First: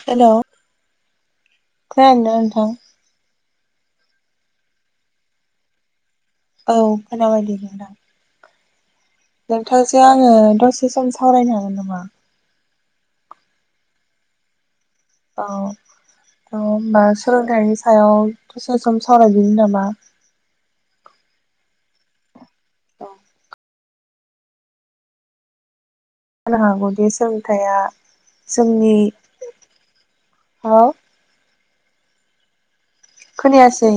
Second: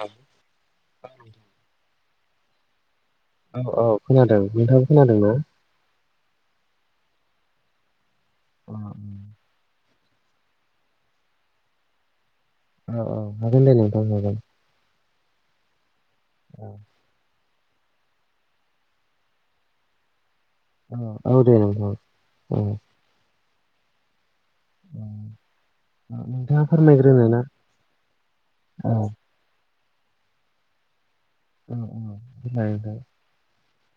औ -औ-। द नों नोंथां। औ -औ -खोनादों नोंथाङाबो खोनादों न'। औ खोनाबाय दे नोंथां। अ। नोंथांजों आङो दसे सम सावरायनो हागोन नामा। औ- औ -नोंगो दे नोंथां नंगौ। अ अ ओमबासो। नि सायाव दसे सम सावराय बिनो नामा। औ दे नोंथां ओ। औ। औ। जानो हागौदि सोलोंथाइया औ जोंनि। हेलौ। औ- औ- बिलायैनो। थियासै।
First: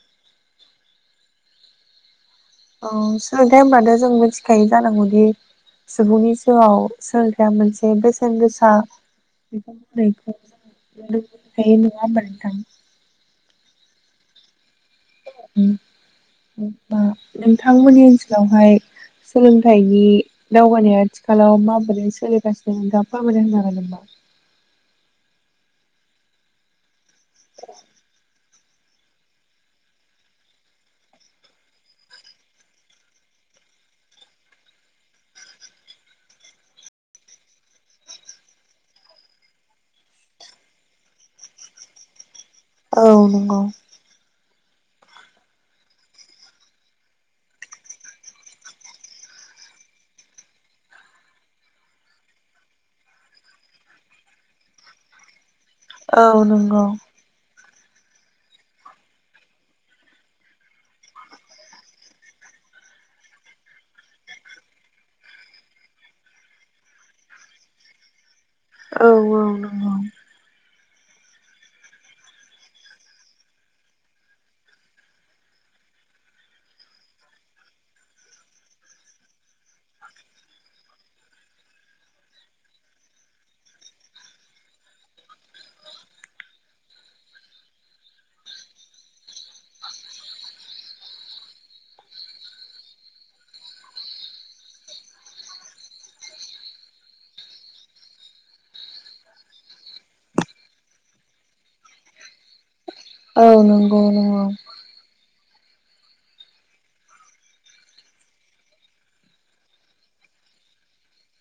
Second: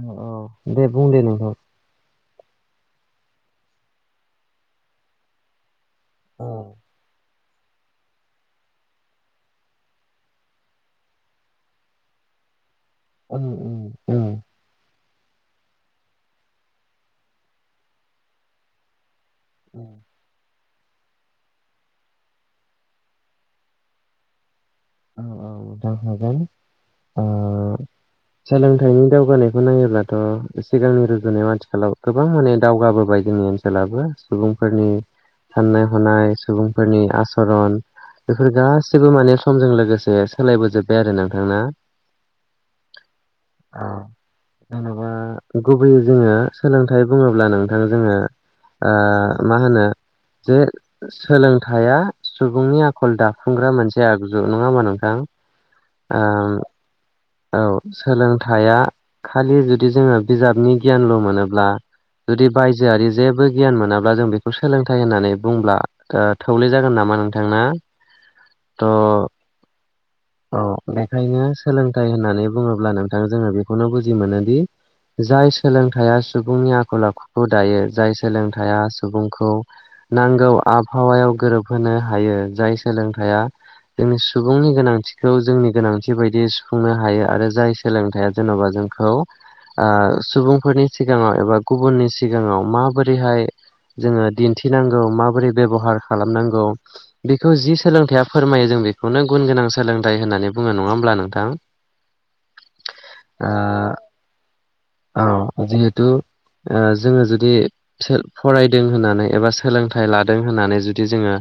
औ- औ -दे बुं दे नोंथां। अ सोलोंथाइ होनब्लाथ' जों मिथिखायो जानांगौदि सुबुंनि औ जिउआव सोर। जा मोनसे बेसेन गोसा। बिनो ब नङा ओमबा नों थां। उ- उ -औ-। उ नोंथांमोननि ओनसोलावहाय। सोलोंथाइनि दावगानाया आथिखालाव माबोरै सोलिगासिनो नोंथाङा फोरमायना होनो हागोन नामा। औ -औ -जों हागोन औ। द। सोलोंथाइनि दावगानायखौ नायोब्लाथ' सिगांनि रुजुनायाव आथिखालाव गोबां माने दावगाबोबायदि। जोंनि ओनसोललाबो सुबुंफोरनि। साननाय हनाय सुबुंफोरनि आसरन बेफोर गासिबो माने। समजों लोगोसे सोलायबोजोब्बाय आरो नोंथांना। औ नंगौ। जेनेबा गुबैयै जोङो सोलोंथाइ बुङोब्ला नोंथां जोङो। ओ मा होनो। जे सोलोंथाइया सुबुंनि आखल दाफुंग्रा मोनसे आगु। जब नङा होमबा नोंथां। औ ओम नंगौ। औ सोलोंथाइया खालि जुदि जोङो बिजाबनि गियानल' मोनोब्ला। जुदि बायजोआरि जेबो गियान मोनाब्ला जों बेखौ सोलोंथाइ होननानै बुंब्ला ओ थौले जागोन नामा। मा नोंथांना। औ औ औ बेखायनो सोलोंथाइ होननानै बुङोब्ला नोंथां जोङो बेखौनो बुजि मोनो दि जाय सोलोंथाइया सुबुंनि आखल आखुखौ दायो जाय सोलोंथायाइया सुबुंखौ नांगौ आबहावायाव गोरोबहोनो हायो जाय सोलोंथाइया जोंनि सुबुंनि गोनांथि खौ जोंनि गोनांथि बायदिय सुफुंनो हायो आरो जाय सोलोंथाइया जेन'बा जोंखौ ओ सुबुंफोरनि सिगाङाव एबा गुबुननि सिगाङाव माबोरैहाय जोङो दिन्थिनांगौ माबोरै बेबहार खालामनांगौ बेखौ जि सोलोंथाइया फोरमायो जों बेखौनो गुन गोनां सोलोंथाइ होननानै बुङो नङा होमब्ला नोंथां औ ओ नंगौ। जिहेतु। ओ जोङो जुदि फरायदों होननानै एबा सोलोंथाइ लादों होननानै जुदि जोङो।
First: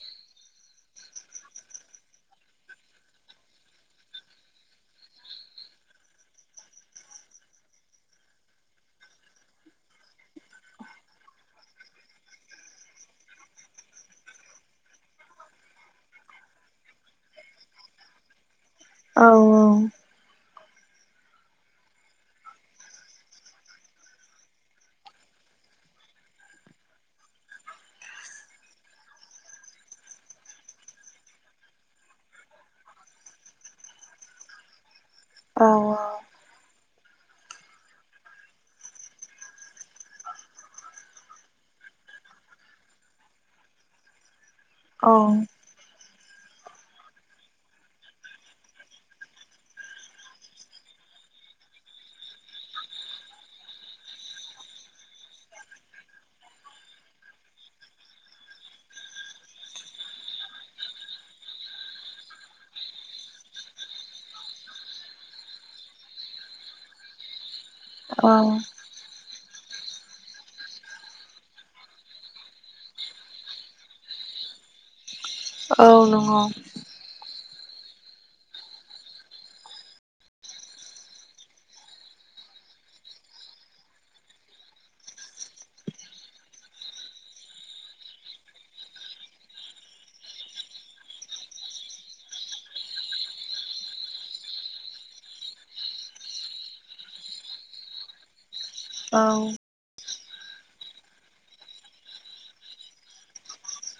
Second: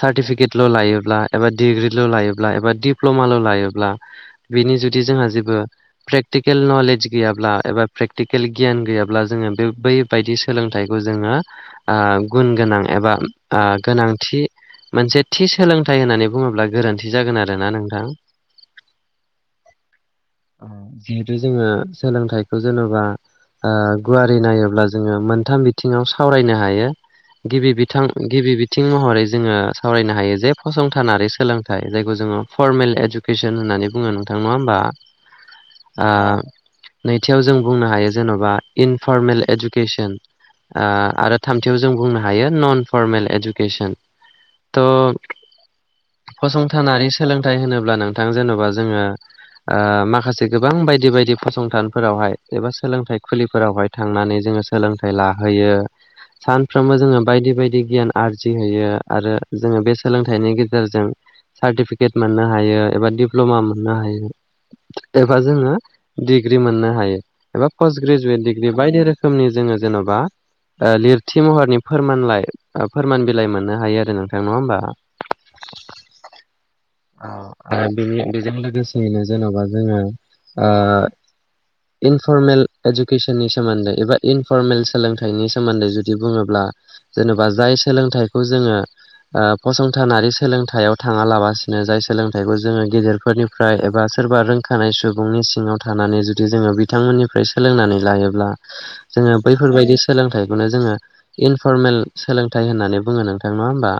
सार्टिफिकेटल' लायोब्ला एबा डिग्रिल' लायोब्ला एबा दिप्ल'माल' लायोब्ला बिनि जुदि जोंहा जेबो प्रेकटिकेल नलेज गैाब्ला एबा प्रेक्टिकेल गियान गैयाब्ला जोङो बे बैबायदि सोलोंथाइखौ जोङो ओ गुन गोनां एबा गोनांथि मोनसे थि सोलोंथाइ होननानै बुङोब्ला गोरोन्थि जागोन आरो। खोनादोंना नोंथां। औ औ। जिहेथु जोङो सोलोंथाइखौ जेनेबा ओ ओगुवारि नायोब्ला जोङो मोनथाम बिथिङाव सावरायनो हायो। गिबि बिथां गिबि बिथिं महरै जोङो सावरायनो हायो जे फसंथानारि सोलोंथाइ जायखौ जोङो। फरमेल इडुकेसन होननानै बुङो नोंथां नङा होमबा। औ नैथियाव जों बुंनो हायो जेन'बा इनफरमेल इडुकेसन। ओ आरो थामथियाव जों बुंनो हायो नन फरमेल इडुकेसन। औ। थ' फसंथानारि सोलोंथाइ होनोब्ला नोंथां जेन'बा जोङो। ओ माखासे गोबां बायदि बायदि फसंथानफोरावहाय एबा सोलोंथाइ खुलिफोरावहाय थांनानै जों जोङो सोलोंथाइ लाहोयो। सानफ्रोमबो जोङो बायदि बायदि गियान आरजिहैयो आरो जोङो बे सोलोंथाइनि गेजेरजों सार्टिफिकेट मोननो हायो एबा डप्ल'मा मोननो हायो। एबा जोङो डिग्रि मोननो हायो। एबा पस्ट ग्रेजुवेट डिग्रि बायदि रोखोमनि जोङो जेन'बा लिरथि महरनि फोरमानलाइ फोरमान बिलाइ मोननो हायो आरो नोंथां नङा होमबा। औ नंगौ। बे बेजों लोगोसेयैनो जेन'बा जोङो। इनफरमेल इडुकेसननि सोमोन्दै एबा इनफरमेल सोलोंथाइनि सोमोन्दै जुदि बुङोब्ला। जेनेबा जाय सोलोंथाइखौ जोङो। ओ फसंथानारि सोलोंथायाइयाव थाङा लाबसे जाय सोलोंथाइखौ जोङो गेदेरफोरनिफ्राय एबा सोरबा रोंखानाय सुबुंनि सिङाव थानानै जुदि जोङो बिथांमोननिफ्राय सोलोंनानै लायोब्ला जोङो बैफोरबायदि सोलोंथाइखौनो जोङो इनफरमेल सोलोंथाइ होननानै बुङो नोंथां नङा होमबा।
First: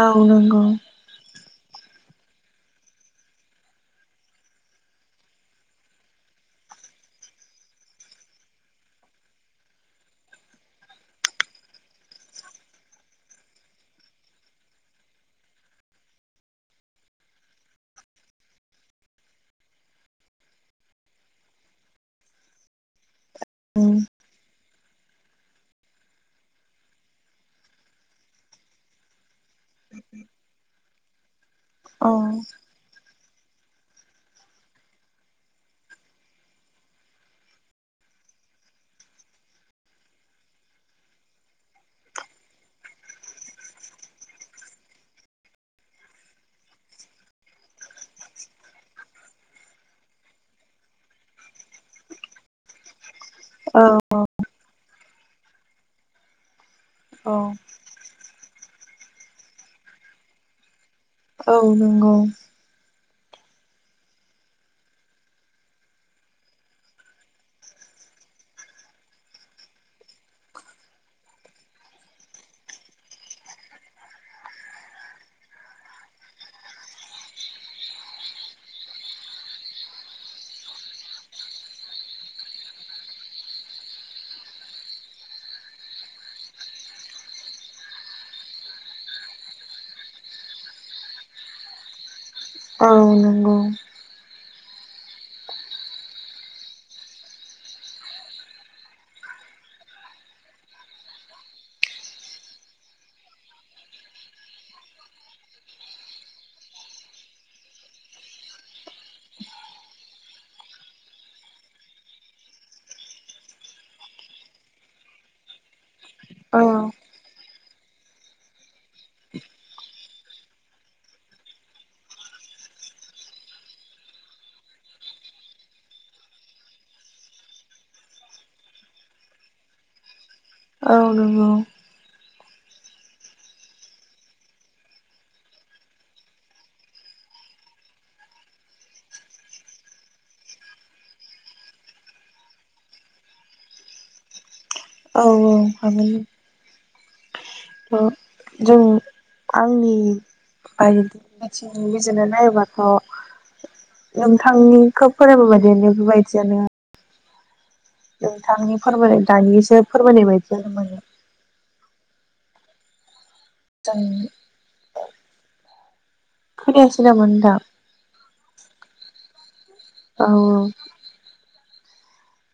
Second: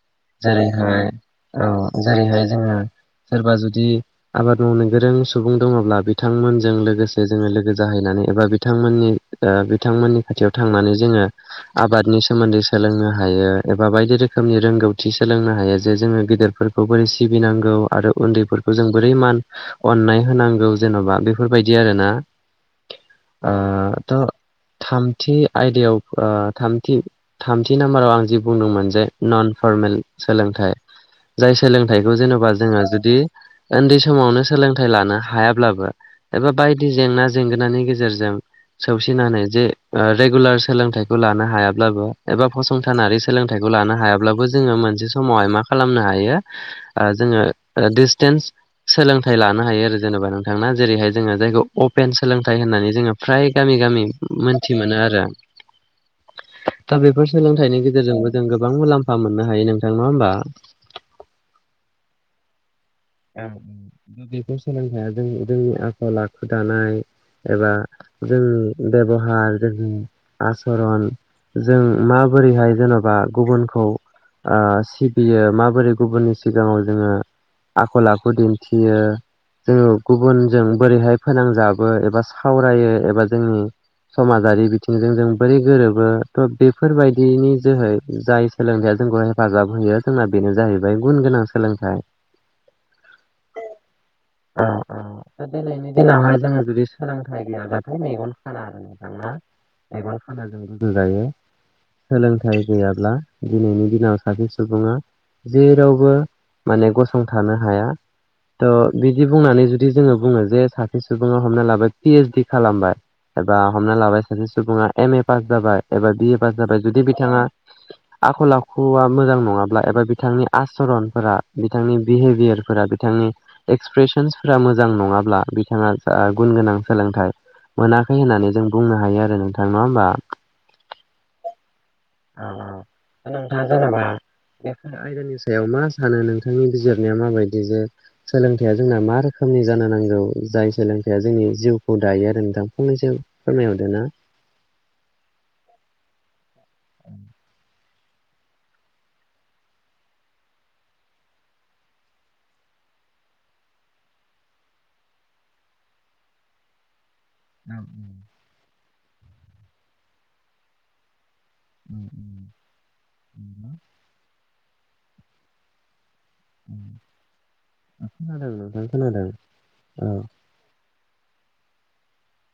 औ नंगौ। जेरैहाय औ जेरैहाय जोङो। सोरबा जुदि आबाद मावनो गोरों सुबुं दङब्ला बिथांमोनजों लोगोसे जोङो लोगो जाहैनान बा बिथां बिथांमोननि खाथियाव थांनानै जोङो आबादनि सोमोन्दै सोलोंनो हायो एबा बायदि रोखोमनि रोंगौथि सोलोंनो हायो। जे जोङो गेदेरफोरखौ बोरै सिबिनांगौ आरो उन्दैफोरखौ जों बोरै मान अननाय होनांगौ। जेन'बा बेफोरबायदि आरो ना ओ थ'। थामथि आयदायाव थामथि थामथि नाम्बाराव आं जि बुंदोंमोन जे नन फ फर्मेल सोलोंथाइ। जाय औ सोलोंथाइखौ जेन'बा जोङो जुदि उन्दै समावनो सोलोंथाइ लानो हायाब्लाबो एबा बायदि जेंना जेंगोननि गेजेरजों सौसिनानै जे ओ रेगुलार सोलोंथाइखौ लानो हायाब्लाबो एबा फसंथानारि सोलोंथाइख खौ लानो हायाब्लाबो जोङो मोनसे समावहाय मा खालामनो हायो ओ जोङो डिसटेन्स सोलोंथाइ लानो हायो आरो जेनेबा नोंथां ना जेरैहाय जोङो जायखौ अपेन सोलोंथाइ होननानै जोङो फ्राय गामि गामि मोनथि मोनो आरो दा बेफोर सोलोंथाइनि गेजेरजोंबो जों गोबां मुलाम्फा मोननो हायो नोंथां, नङा होमबा? औ नंगौ औ औ बेफोर सोलोंथाया जों-जोंनि आखाव आखु दानाय एबा जोंनि बेबहार जोंनि आसरन जों माबोरैहाय जेनेबा गुबुनखौ ओ सिबियो माबोरै गुबुननि सिगाङाव जोङो आखल आखु दिन्थियो जोङो गुबुनजों बोरैहाय फोनांजाबो एबा सावरायो एबा जोंनि समाजारि बिथिंजों जों बोरै गोरोबो थ' बेफोरबायदिनि जोहै जाय सोलोंथाइया जोंखौ हेफाजाब होयो जोंना बेनो जाहैबाय गुन गोनां सोलोंथाइ । औ नंगौ औ औ दा दिनैनि दिनावहाय जोङो जुदि सोलोंथाइ गैयाबाथाय मेगन खाना आरो नोंथां ना एबा खानाजों रुजु जायो सोलोंथाइ गैयाब्ला दिनैनि दिनाव सासे सुबुङा जेरावबो माने गसंथानो हाया थ' बिदि बुंनानै जुदि जोङो बुङो जे सासे सुबुङा हमना लाबाय पि ओइस डि खालामबाय एबा हमना लाबाय सासे सुबुङा एम ए पास जाबाय एबा बि ए पास औ जाबाय जुदि बिथाङा आखल आखुआ मोजां नङाब्ला एबा बिथांनि आसरनफोरा बिथांनि बिहेभियारफोरा बिथांनि एक्सप्रेसनसफोरा मोजां नङाब्ला बिथाङा जा गुन गोनां सोलों [unintelligible] थाइ मोनाखै होननानै जों बुंनो हायो आरो नोंथां नङा होमबा? औ नंगौ नोंथां जेनेबा बे आयदानि सायाव मा सानो? नोंथांनि बिजिरनाया माबायदि जे सोलोंथाइया जोंना मा रोखोम नि जानो नांगौ जाय सोलोंथाइया जोंनि जिउखौ दायोआरो नोंथां फंनैसो फोरमायहरदो ना औ औ हागोन [inaudible] औ जों आंनि बायदि बिथिंनि गेजेरजों बिजिरनाय नायोबाथ' नोंथांनिखौ फोरमायबोनाय बे बायदियानो औ नोंथांनि फोरमायनाय दानिसो फोरमायनाय बायदियानो मोने उम उम जायो खोनायासै नामा नोंथां? खोनादों नोंथां खोनादों औ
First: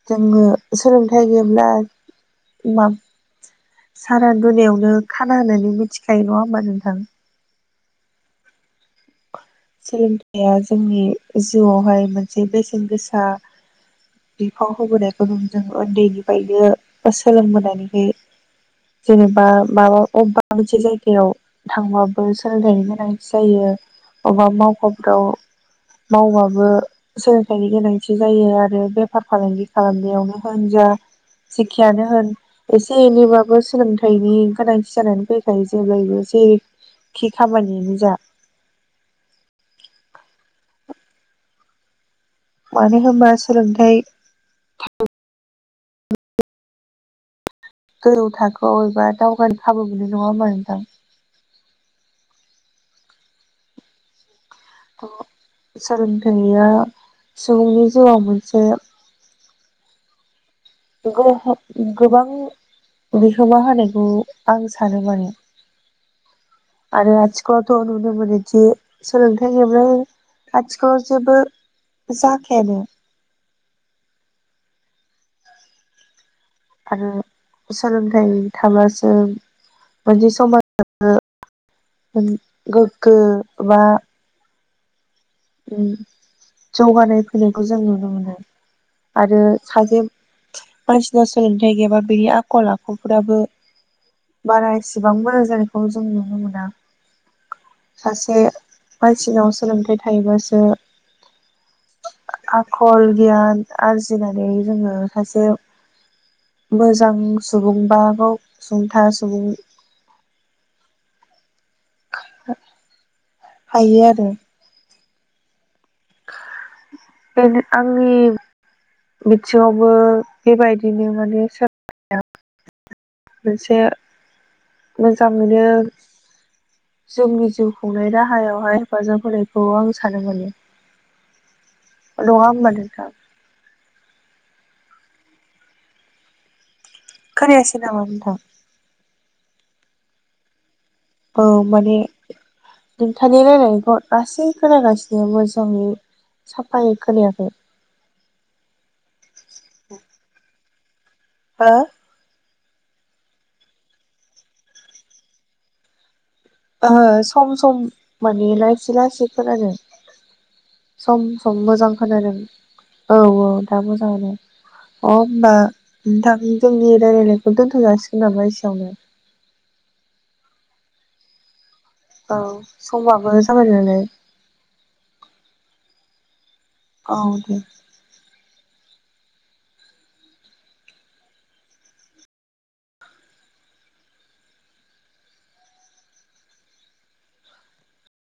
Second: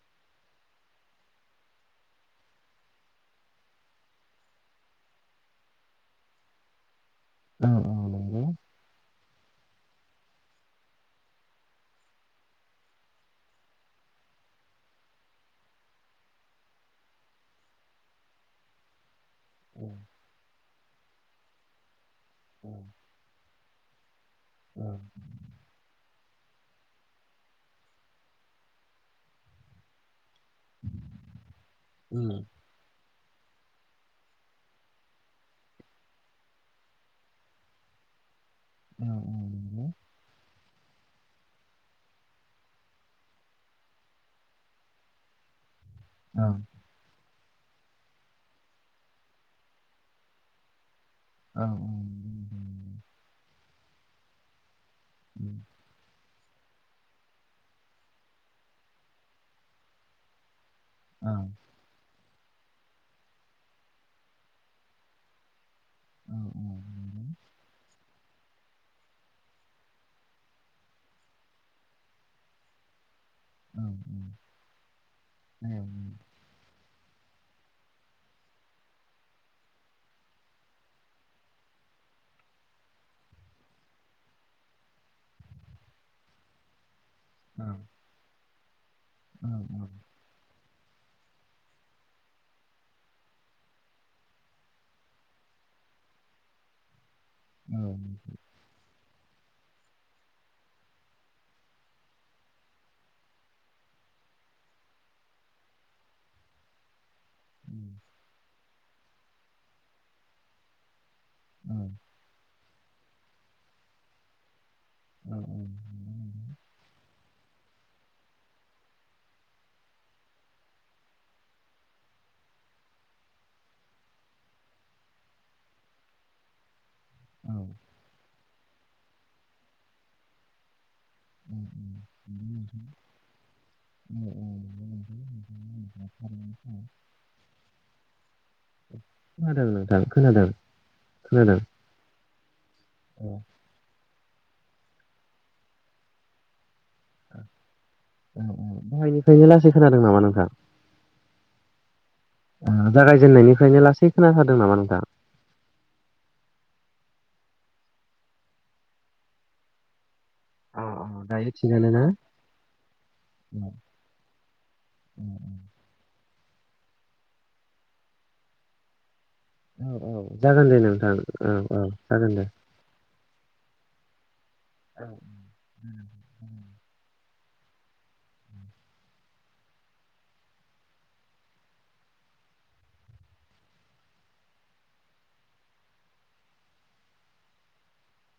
जोङो सोलोंथाइ गैब्ला मा सारा दुनियावनो खाना होननानै मिथिखायो नङा होमबा नोंथां? औ औ नंगौ सोलोंथाइया जोंनि जिउआवहाय मोनसे बेसेन गोसा बिफाव होबोनायखौ जों उन्दैनिफ्रायनो सोलोंबोनानैहाय जेनेबा माबा अबेबा मोनसे जायगायाव थांबाबो सोलोंथाइनि गोनांथि जायो अबा मावख'फ्राव मावबाबो सोलोंथाइनि गोनांथि जायो आरो बेफार फालांगि खालामनायावनो होन जा जिखियानो उम होन एसे एनैबाबो सोलोंथाइनि गोनांथि जानानै फैखायो जेब्लायबो जेरै खि खामानियानो जा औ औ नंगौ मानो होनबा सोलोंथाइ औ [unintelligible] थाखो अबेबा दावगानो खाबु मोनो नङाप होनबा नोंथां औ [unintelligible] अ जागोनदे नोंनिया सुबुंनि जिउआव मोनसे [unintelligible] गोबां बिहोमा होनायखौ आं सानो मानि औ। आरो आथिखालावथ' नुनो मोनोदि सोलोंथाइ गैयाब्ला आथिखालाव जेबो जाखायनो। उम उम ए उम। आरो सोलोंथाइ थाब्लासो मोनसे समाजाबो उम गोग्गो बा उम जौगानाय फैनायखौ जों नुनो मोनो। आरो सासे मानसिनाव सोलोंथाइ गैयाबा बिनि आखल आखुफोराबो बारा एसेबांबो मोजांखौ जों नुनो मोना। सासे मानसिनाव सोलोंथाइ थायोबासो आखल, गियान आरजिनानै जोङो सासे मोजां सुबुं बा गाव सुंथा सुबुं हायो आरो। उम उम उम। बेनो आंनि बिथिङावबो बेबायदिनो माने [unintelligible] मोनसे मोजां मोनो ‌ जोंनि जिउ खुंनाय राहायावहाय हेफाजाब होनायखौ आं सानो माने। उम उम, नङा होमबा नोंगौ नोंथां नोंथां। औ औ [unintelligible] खोनायासै नामा नोंथां? खोनादों? औ माने नोंथानि रायलायनायखौ गासै खोनागासिनो मोजांङि साब औ औ दहायनिफ्रायनो लासै खोनादों नामा नोंथां? हो? उम जागायजेन्नायनिफ्रायनो लासै खोनाथारदों नामा नोंथा? ओ सम सम माने लासै लासै खोनादों। अ अ सम दायो सम थिगानो मोजां ना खोनादों, औ औ दा मोजाङानो। अ होमबा नोंथां जोंनि रायलायनायखौ दोन्थ' जासिगोन नामा एसेयावनो? औ औ जागोन दे नोंथां औ औ। जागोन दे औ समाबो जाबाय नालाय। औ उम उम उम। औ दे।